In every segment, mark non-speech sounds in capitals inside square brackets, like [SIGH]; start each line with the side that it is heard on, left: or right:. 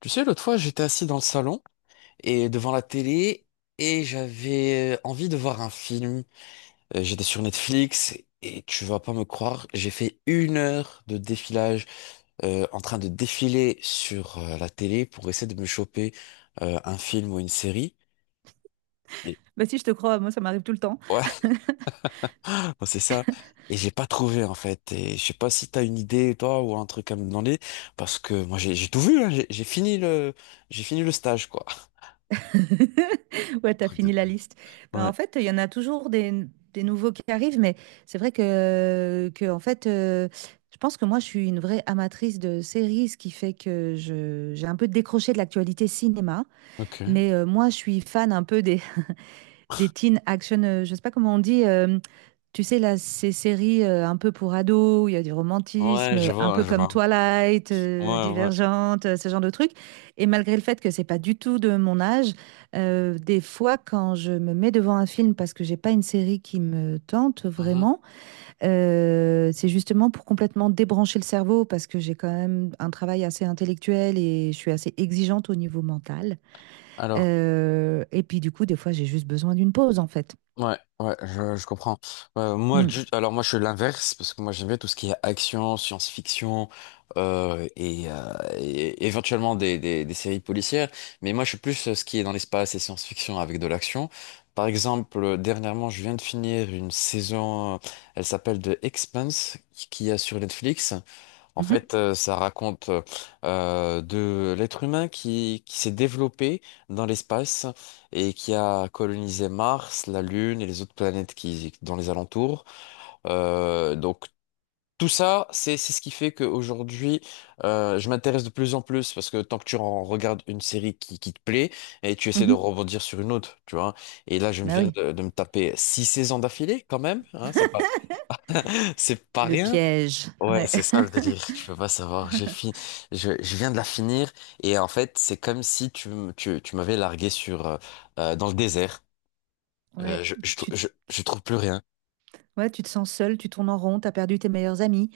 left: Tu sais, l'autre fois, j'étais assis dans le salon et devant la télé et j'avais envie de voir un film. J'étais sur Netflix et tu vas pas me croire, j'ai fait une heure de défilage en train de défiler sur la télé pour essayer de me choper un film ou une série. Et-
right: Bah si, je te crois, moi ça m'arrive tout le temps.
left: ouais, [LAUGHS] c'est ça. Et j'ai pas trouvé en fait. Et je sais pas si t'as une idée toi ou un truc à me demander parce que moi j'ai tout vu, hein. J'ai fini le stage quoi.
right: [LAUGHS] Ouais, t'as
left: Truc de
right: fini la
left: dingue.
right: liste. Ben,
left: Ouais.
right: en fait, il y en a toujours des nouveaux qui arrivent, mais c'est vrai que, que en fait, je pense que moi je suis une vraie amatrice de séries, ce qui fait que j'ai un peu décroché de l'actualité cinéma.
left: Ok.
right: Mais moi, je suis fan un peu [LAUGHS] des teen action, je sais pas comment on dit, tu sais, là, ces séries un peu pour ados, où il y a du romantisme,
left: Ouais, je
right: un
left: vois,
right: peu
left: je
right: comme
left: vois.
right: Twilight,
left: Ouais, ouais.
right: Divergente, ce genre de trucs. Et malgré le fait que c'est pas du tout de mon âge, des fois, quand je me mets devant un film parce que j'ai pas une série qui me tente
left: Mhm.
right: vraiment, c'est justement pour complètement débrancher le cerveau parce que j'ai quand même un travail assez intellectuel et je suis assez exigeante au niveau mental.
left: Alors,
right: Et puis, du coup, des fois, j'ai juste besoin d'une pause, en fait.
left: ouais, ouais, je comprends. Moi,
right: Mm.
left: alors moi, je suis l'inverse parce que moi, j'aime bien tout ce qui est action, science-fiction et éventuellement des séries policières. Mais moi, je suis plus ce qui est dans l'espace et science-fiction avec de l'action. Par exemple, dernièrement, je viens de finir une saison, elle s'appelle The Expanse, qui est sur Netflix. En
right: Mhm.
left: fait, ça raconte de l'être humain qui s'est développé dans l'espace et qui a colonisé Mars, la Lune et les autres planètes qui dans les alentours. Donc tout ça, c'est ce qui fait qu'aujourd'hui, je m'intéresse de plus en plus parce que tant que tu en regardes une série qui te plaît et tu essaies de
right: Mhm.
left: rebondir sur une autre, tu vois. Et là, je me
right: Bah
left: viens
right: oui.
left: de me taper six saisons d'affilée quand même, hein, c'est pas [LAUGHS] c'est pas
right: Le
left: rien.
right: piège.
left: Ouais,
right: Ouais.
left: c'est ça le délire,
right: [LAUGHS]
left: tu peux pas savoir. J'ai fini, je viens de la finir et en fait, c'est comme si tu, tu, tu m'avais largué sur dans le désert.
right: Ouais,
left: Je,
right: tu-
left: je
right: tu-
left: trouve plus rien.
right: ouais, tu te sens seul, tu tournes en rond, t'as perdu tes meilleurs amis.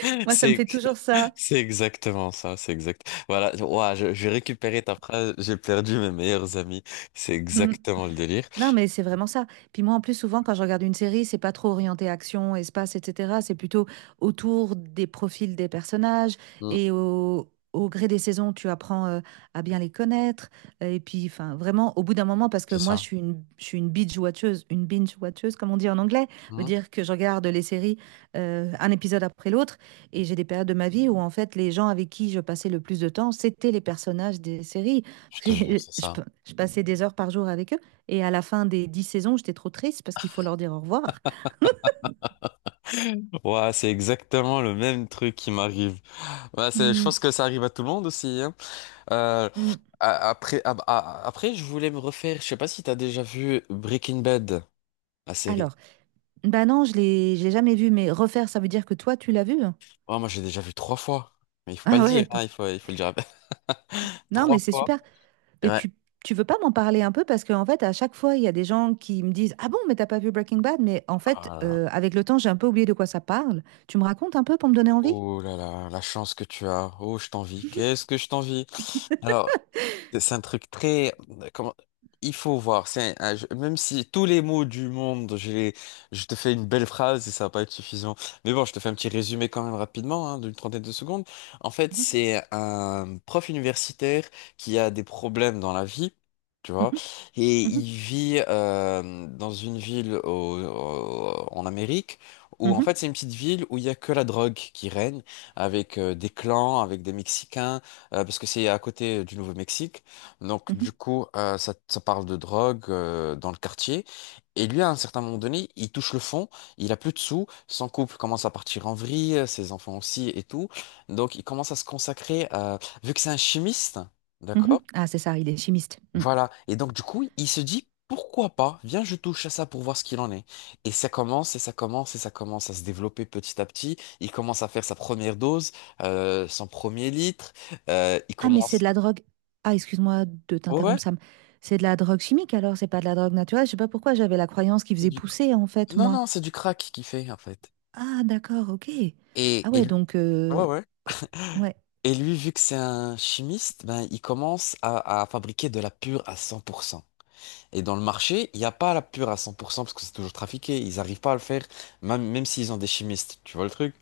left: [LAUGHS]
right: Moi, ça me
left: C'est
right: fait toujours ça.
left: c'est exactement ça, c'est exact. Voilà, ouah, je vais récupérer ta phrase, j'ai perdu mes meilleurs amis. C'est
right: Mm.
left: exactement le délire.
right: Non, mais c'est vraiment ça. Puis moi, en plus, souvent, quand je regarde une série, c'est pas trop orienté action, espace, etc. C'est plutôt autour des profils des personnages
left: Mm,
right: et au gré des saisons, tu apprends à bien les connaître. Et puis, enfin, vraiment, au bout d'un moment, parce que
left: c'est
right: moi, je
left: ça.
right: suis une, je suis une binge-watcheuse, une binge-watcheuse, comme on dit en anglais, veut
left: Mm,
right: dire que je regarde les séries un épisode après l'autre. Et j'ai des périodes de ma vie où, en fait, les gens avec qui je passais le plus de temps, c'était les personnages des séries.
left: je te
right: Parce que
left: jure, c'est
right: [LAUGHS] je
left: ça.
right: je passais des heures par jour avec eux. Et à la fin des 10 saisons, j'étais trop triste parce qu'il faut leur dire au revoir.
left: Ouais, c'est exactement le même truc qui m'arrive. Ouais, c'est, je
right: Mm,
left: pense que ça arrive à tout le monde aussi, hein. Euh,
right: mm.
left: après, après, je voulais me refaire. Je sais pas si t'as déjà vu Breaking Bad, la série.
right: Alors, bah non, je l'ai jamais vu, mais refaire, ça veut dire que toi, tu l'as vu?
left: Oh, moi, j'ai déjà vu trois fois. Mais il faut pas le
right: Ah ouais,
left: dire, hein, il faut le dire. [LAUGHS]
right: non,
left: Trois
right: mais c'est
left: fois.
right: super. Mais
left: Ouais.
right: tu veux pas m'en parler un peu parce qu'en fait, à chaque fois, il y a des gens qui me disent, ah bon, mais t'as pas vu Breaking Bad? Mais en fait,
left: Oh là là.
right: avec le temps, j'ai un peu oublié de quoi ça parle. Tu me racontes un peu pour me donner envie?
left: Oh là là, la chance que tu as. Oh, je t'envie. Qu'est-ce que je t'envie. Alors, c'est un truc très... comment- Il faut voir. C'est un jeu- Même si tous les mots du monde, j'ai... je te fais une belle phrase et ça va pas être suffisant. Mais bon, je te fais un petit résumé quand même rapidement, hein, d'une trentaine de secondes. En fait,
right: Mhm,
left: c'est un prof universitaire qui a des problèmes dans la vie. Tu vois,
right: mhm.
left: et
right: Mhm,
left: il vit dans une ville en Amérique où en
right: mhm,
left: fait c'est une petite ville où il y a que la drogue qui règne avec des clans, avec des Mexicains, parce que c'est à côté du Nouveau-Mexique. Donc,
right: mhm,
left: du coup, ça, ça parle de drogue dans le quartier. Et lui, à un certain moment donné, il touche le fond, il a plus de sous, son couple commence à partir en vrille, ses enfants aussi et tout. Donc, il commence à se consacrer, vu que c'est un chimiste,
right: mhm.
left: d'accord?
right: Ah, c'est ça, il est chimiste. Mm.
left: Voilà. Et donc, du coup, il se dit, pourquoi pas? Viens, je touche à ça pour voir ce qu'il en est. Et ça commence, et ça commence, et ça commence à se développer petit à petit. Il commence à faire sa première dose, son premier litre. Il
right: Ah, mais c'est
left: commence...
right: de la drogue. Ah, excuse-moi de
left: Ouais.
right: t'interrompre, Sam. C'est de la drogue chimique alors, c'est pas de la drogue naturelle. Je sais pas pourquoi j'avais la croyance qu'il
left: C'est
right: faisait
left: du
right: pousser en fait,
left: non,
right: moi.
left: non, c'est du crack qu'il fait, en fait.
right: Ah, d'accord, ok. Ah
left: Et,
right: ouais,
left: ouais, ouais.
right: oh, ouais,
left: Et lui, vu que c'est un chimiste, ben, il commence à fabriquer de la pure à 100%. Et dans le marché, il n'y a pas la pure à 100% parce que c'est toujours trafiqué. Ils n'arrivent pas à le faire, même, même s'ils ont des chimistes. Tu vois le truc?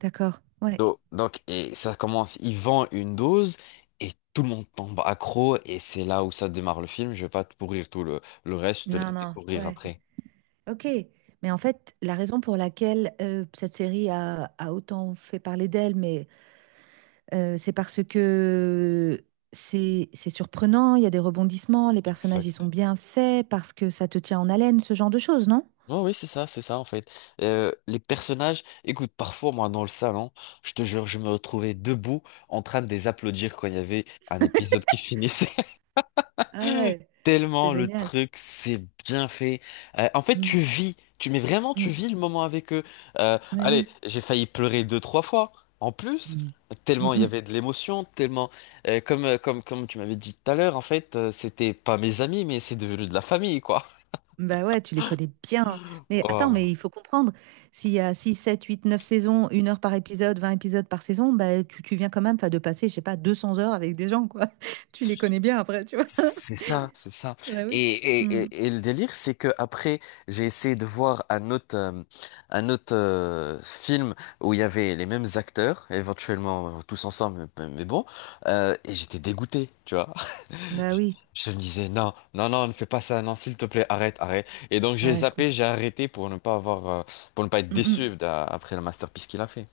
right: d'accord, ouais.
left: Donc, et ça commence, il vend une dose et tout le monde tombe accro. Et c'est là où ça démarre le film. Je vais pas te pourrir tout le reste, je te
right: Non,
left: laisse
right: non,
left: découvrir
right: ouais,
left: après.
right: ok. Mais en fait, la raison pour laquelle cette série a autant fait parler d'elle, mais c'est parce que c'est surprenant, il y a des rebondissements, les personnages ils sont
left: Exact.
right: bien faits parce que ça te tient en haleine, ce genre de choses, non?
left: Ouais, oui, c'est ça en fait. Les personnages, écoute, parfois moi dans le salon, je te jure, je me retrouvais debout en train de les applaudir quand il y avait un épisode qui finissait. [LAUGHS]
right: Ah ouais, c'est
left: Tellement le
right: génial.
left: truc, c'est bien fait. En fait, tu
right: Mm,
left: vis, tu mais vraiment tu
right: mm,
left: vis le moment avec eux.
right: mais
left: Allez,
right: oui.
left: j'ai failli pleurer deux, trois fois en plus.
right: Mm, mm,
left: Tellement il y
right: mm.
left: avait de l'émotion, tellement comme comme tu m'avais dit tout à l'heure, en fait, c'était pas mes amis, mais c'est devenu de la famille quoi.
right: Bah ouais, tu les connais bien. Mais attends, mais il
left: [LAUGHS]
right: faut comprendre, s'il y a 6, 7, 8, 9 saisons, 1 heure par épisode, 20 épisodes par saison, bah tu viens quand même 'fin, de passer, je sais pas, 200 heures avec des gens, quoi. [LAUGHS]
left: Oh.
right: Tu les connais bien après, tu vois. [LAUGHS]
left: C'est ça, c'est ça.
right: Bah
left: Et,
right: oui.
left: et,
right: Mm.
left: et le délire, c'est que après, j'ai essayé de voir un autre film où il y avait les mêmes acteurs, éventuellement tous ensemble, mais bon, et j'étais dégoûté, tu vois. [LAUGHS]
right: Bah oui,
left: Je me disais, non, non, non, ne fais pas ça, non, s'il te plaît, arrête, arrête. Et donc j'ai
right: ouais, je
left: zappé,
right: comprends.
left: j'ai arrêté pour ne pas avoir, pour ne pas être
right: Mm, mm.
left: déçu après le masterpiece qu'il a fait.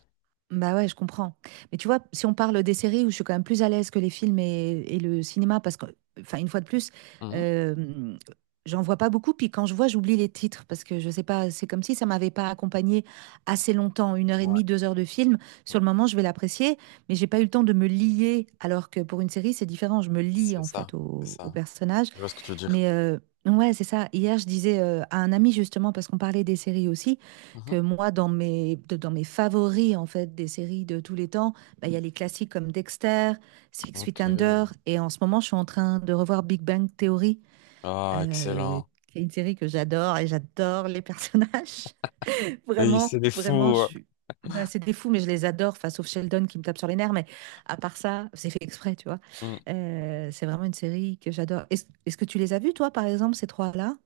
right: Bah ouais, je comprends. Mais tu vois, si on parle des séries où je suis quand même plus à l'aise que les films et le cinéma, parce que, enfin, une fois de plus,
left: Mhm.
right: euh, j'en vois pas beaucoup. Puis quand je vois, j'oublie les titres parce que je sais pas, c'est comme si ça m'avait pas accompagné assez longtemps, une heure et
left: Ouais.
right: demie, 2 heures de film. Sur le moment, je vais l'apprécier, mais j'ai pas eu le temps de me lier. Alors que pour une série, c'est différent. Je me lie
left: C'est
right: en
left: ça,
right: fait
left: c'est
right: au
left: ça.
right: personnage.
left: Je vois ce que tu veux dire.
right: Mais ouais, c'est ça. Hier, je disais à un ami justement, parce qu'on parlait des séries aussi,
left: Mhm.
right: que moi, dans mes favoris en fait des séries de tous les temps, bah, il y a les classiques comme Dexter, Six Feet
left: Ok.
right: Under, et en ce moment, je suis en train de revoir Big Bang Theory,
left: Ah,
right: euh,
left: excellent.
right: qui est une série que j'adore et j'adore les [LAUGHS] personnages.
left: Et
right: Vraiment,
left: c'est des
right: vraiment,
left: fous.
right: je
left: Ouais.
right: suis. Bah, c'est des fous, mais je les adore, enfin, sauf Sheldon qui me tape sur les nerfs. Mais à part ça, c'est fait exprès, tu vois.
left: Mm.
right: C'est vraiment une série que j'adore. Est-ce que tu les as vus, toi, par exemple, ces trois-là?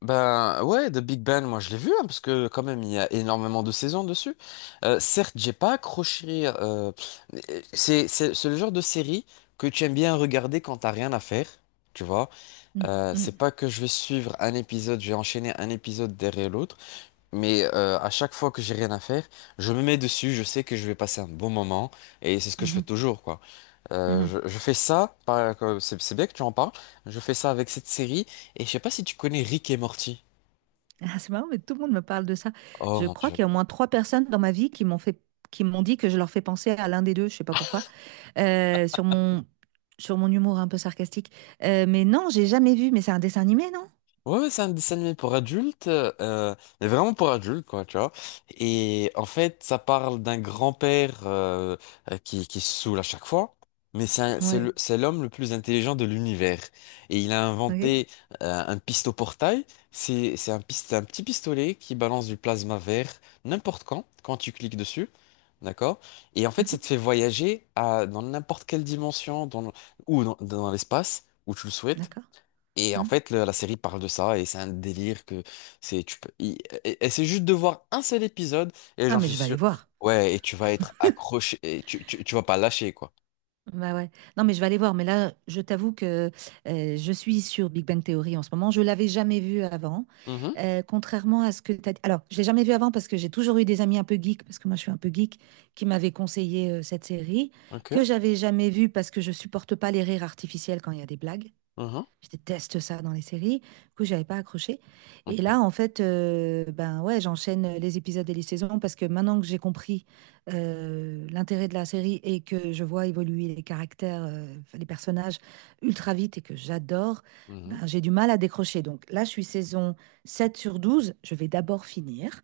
left: Ben ouais, The Big Bang, moi je l'ai vu hein, parce que quand même il y a énormément de saisons dessus. Certes, j'ai pas accroché. Mais, c'est le genre de série que tu aimes bien regarder quand t'as rien à faire, tu vois.
right: Mm, mm,
left: C'est pas que je vais suivre un épisode, je vais enchaîner un épisode derrière l'autre, mais à chaque fois que j'ai rien à faire, je me mets dessus. Je sais que je vais passer un bon moment et c'est ce que je fais
right: mhm,
left: toujours quoi.
right: mhm.
left: Je fais ça, c'est bien que tu en parles, je fais ça avec cette série, et je sais pas si tu connais Rick et Morty.
right: Ah, c'est marrant, mais tout le monde me parle de ça.
left: Oh
right: Je
left: mon
right: crois
left: Dieu.
right: qu'il y a au moins trois personnes dans ma vie qui m'ont fait, qui m'ont dit que je leur fais penser à l'un des deux, je sais pas pourquoi, euh, sur mon, sur mon humour un peu sarcastique. Mais non, j'ai jamais vu, mais c'est un dessin animé, non?
left: Ouais, ouais, c'est un dessin animé pour adultes, mais vraiment pour adultes, quoi, tu vois. Et en fait, ça parle d'un grand-père qui se saoule à chaque fois, mais
right: Ouais,
left: c'est l'homme le plus intelligent de l'univers. Et il a
right: ok.
left: inventé un pistoportail. C'est un, un petit pistolet qui balance du plasma vert n'importe quand, quand tu cliques dessus. D'accord? Et en fait, ça
right: Mhm,
left: te fait voyager à, dans n'importe quelle dimension ou dans dans l'espace, où tu le souhaites.
right: d'accord.
left: Et en
right: Hein.
left: fait, la série parle de ça et c'est un délire que c'est tu peux il- et c'est juste de voir un seul épisode et
right: Ah,
left: j'en
right: mais
left: suis
right: je vais aller
left: sûr.
right: voir.
left: Ouais, et tu vas être accroché et tu vas pas lâcher quoi.
right: Bah ouais. Non, mais je vais aller voir. Mais là, je t'avoue que je suis sur Big Bang Theory en ce moment. Je l'avais jamais vu avant.
left: Mhm,
right: Contrairement à ce que tu as dit. Alors, je l'ai jamais vu avant parce que j'ai toujours eu des amis un peu geeks, parce que moi, je suis un peu geek, qui m'avaient conseillé cette série,
left: ok,
right: que j'avais jamais vue parce que je supporte pas les rires artificiels quand il y a des blagues.
left: mhm,
right: Je déteste ça dans les séries. Du coup, j'avais pas accroché. Et
left: ok,
right: là, en fait, ben ouais, j'enchaîne les épisodes et les saisons parce que maintenant que j'ai compris l'intérêt de la série et que je vois évoluer les caractères, les personnages ultra vite et que j'adore, ben
left: mhm.
right: j'ai du mal à décrocher. Donc là, je suis saison 7 sur 12. Je vais d'abord finir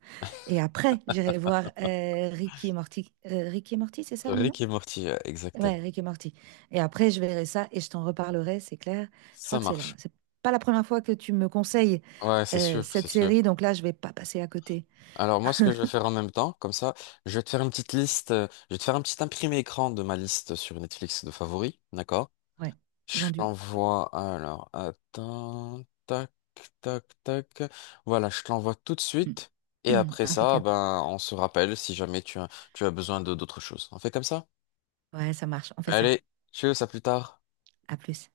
right: et après, j'irai voir Ricky et Morty. Ricky et Morty, c'est ça le nom?
left: Rick et Morty, exactement.
right: Ouais, Rick et Morty. Et après, je verrai ça et je t'en reparlerai, c'est clair. Je crois
left: Ça
right: que c'est là.
left: marche.
right: C'est pas la première fois que tu me conseilles
left: Ouais, c'est sûr, c'est
right: cette
left: sûr.
right: série, donc là, je vais pas passer à côté.
left: Alors moi, ce que je vais faire en même temps, comme ça, je vais te faire une petite liste, je vais te faire un petit imprimé écran de ma liste sur Netflix de favoris, d'accord?
right: Ouais,
left: Je
right: vendu.
left: t'envoie, alors, attends, tac, tac, tac. Voilà, je t'envoie tout de suite. Et
right: [CLEARS THROAT]
left: après ça,
right: Impeccable.
left: ben, on se rappelle si jamais tu as, tu as besoin de d'autres choses. On fait comme ça?
right: Ouais, ça marche. On fait ça.
left: Allez, tchuss, à plus tard.
right: À plus.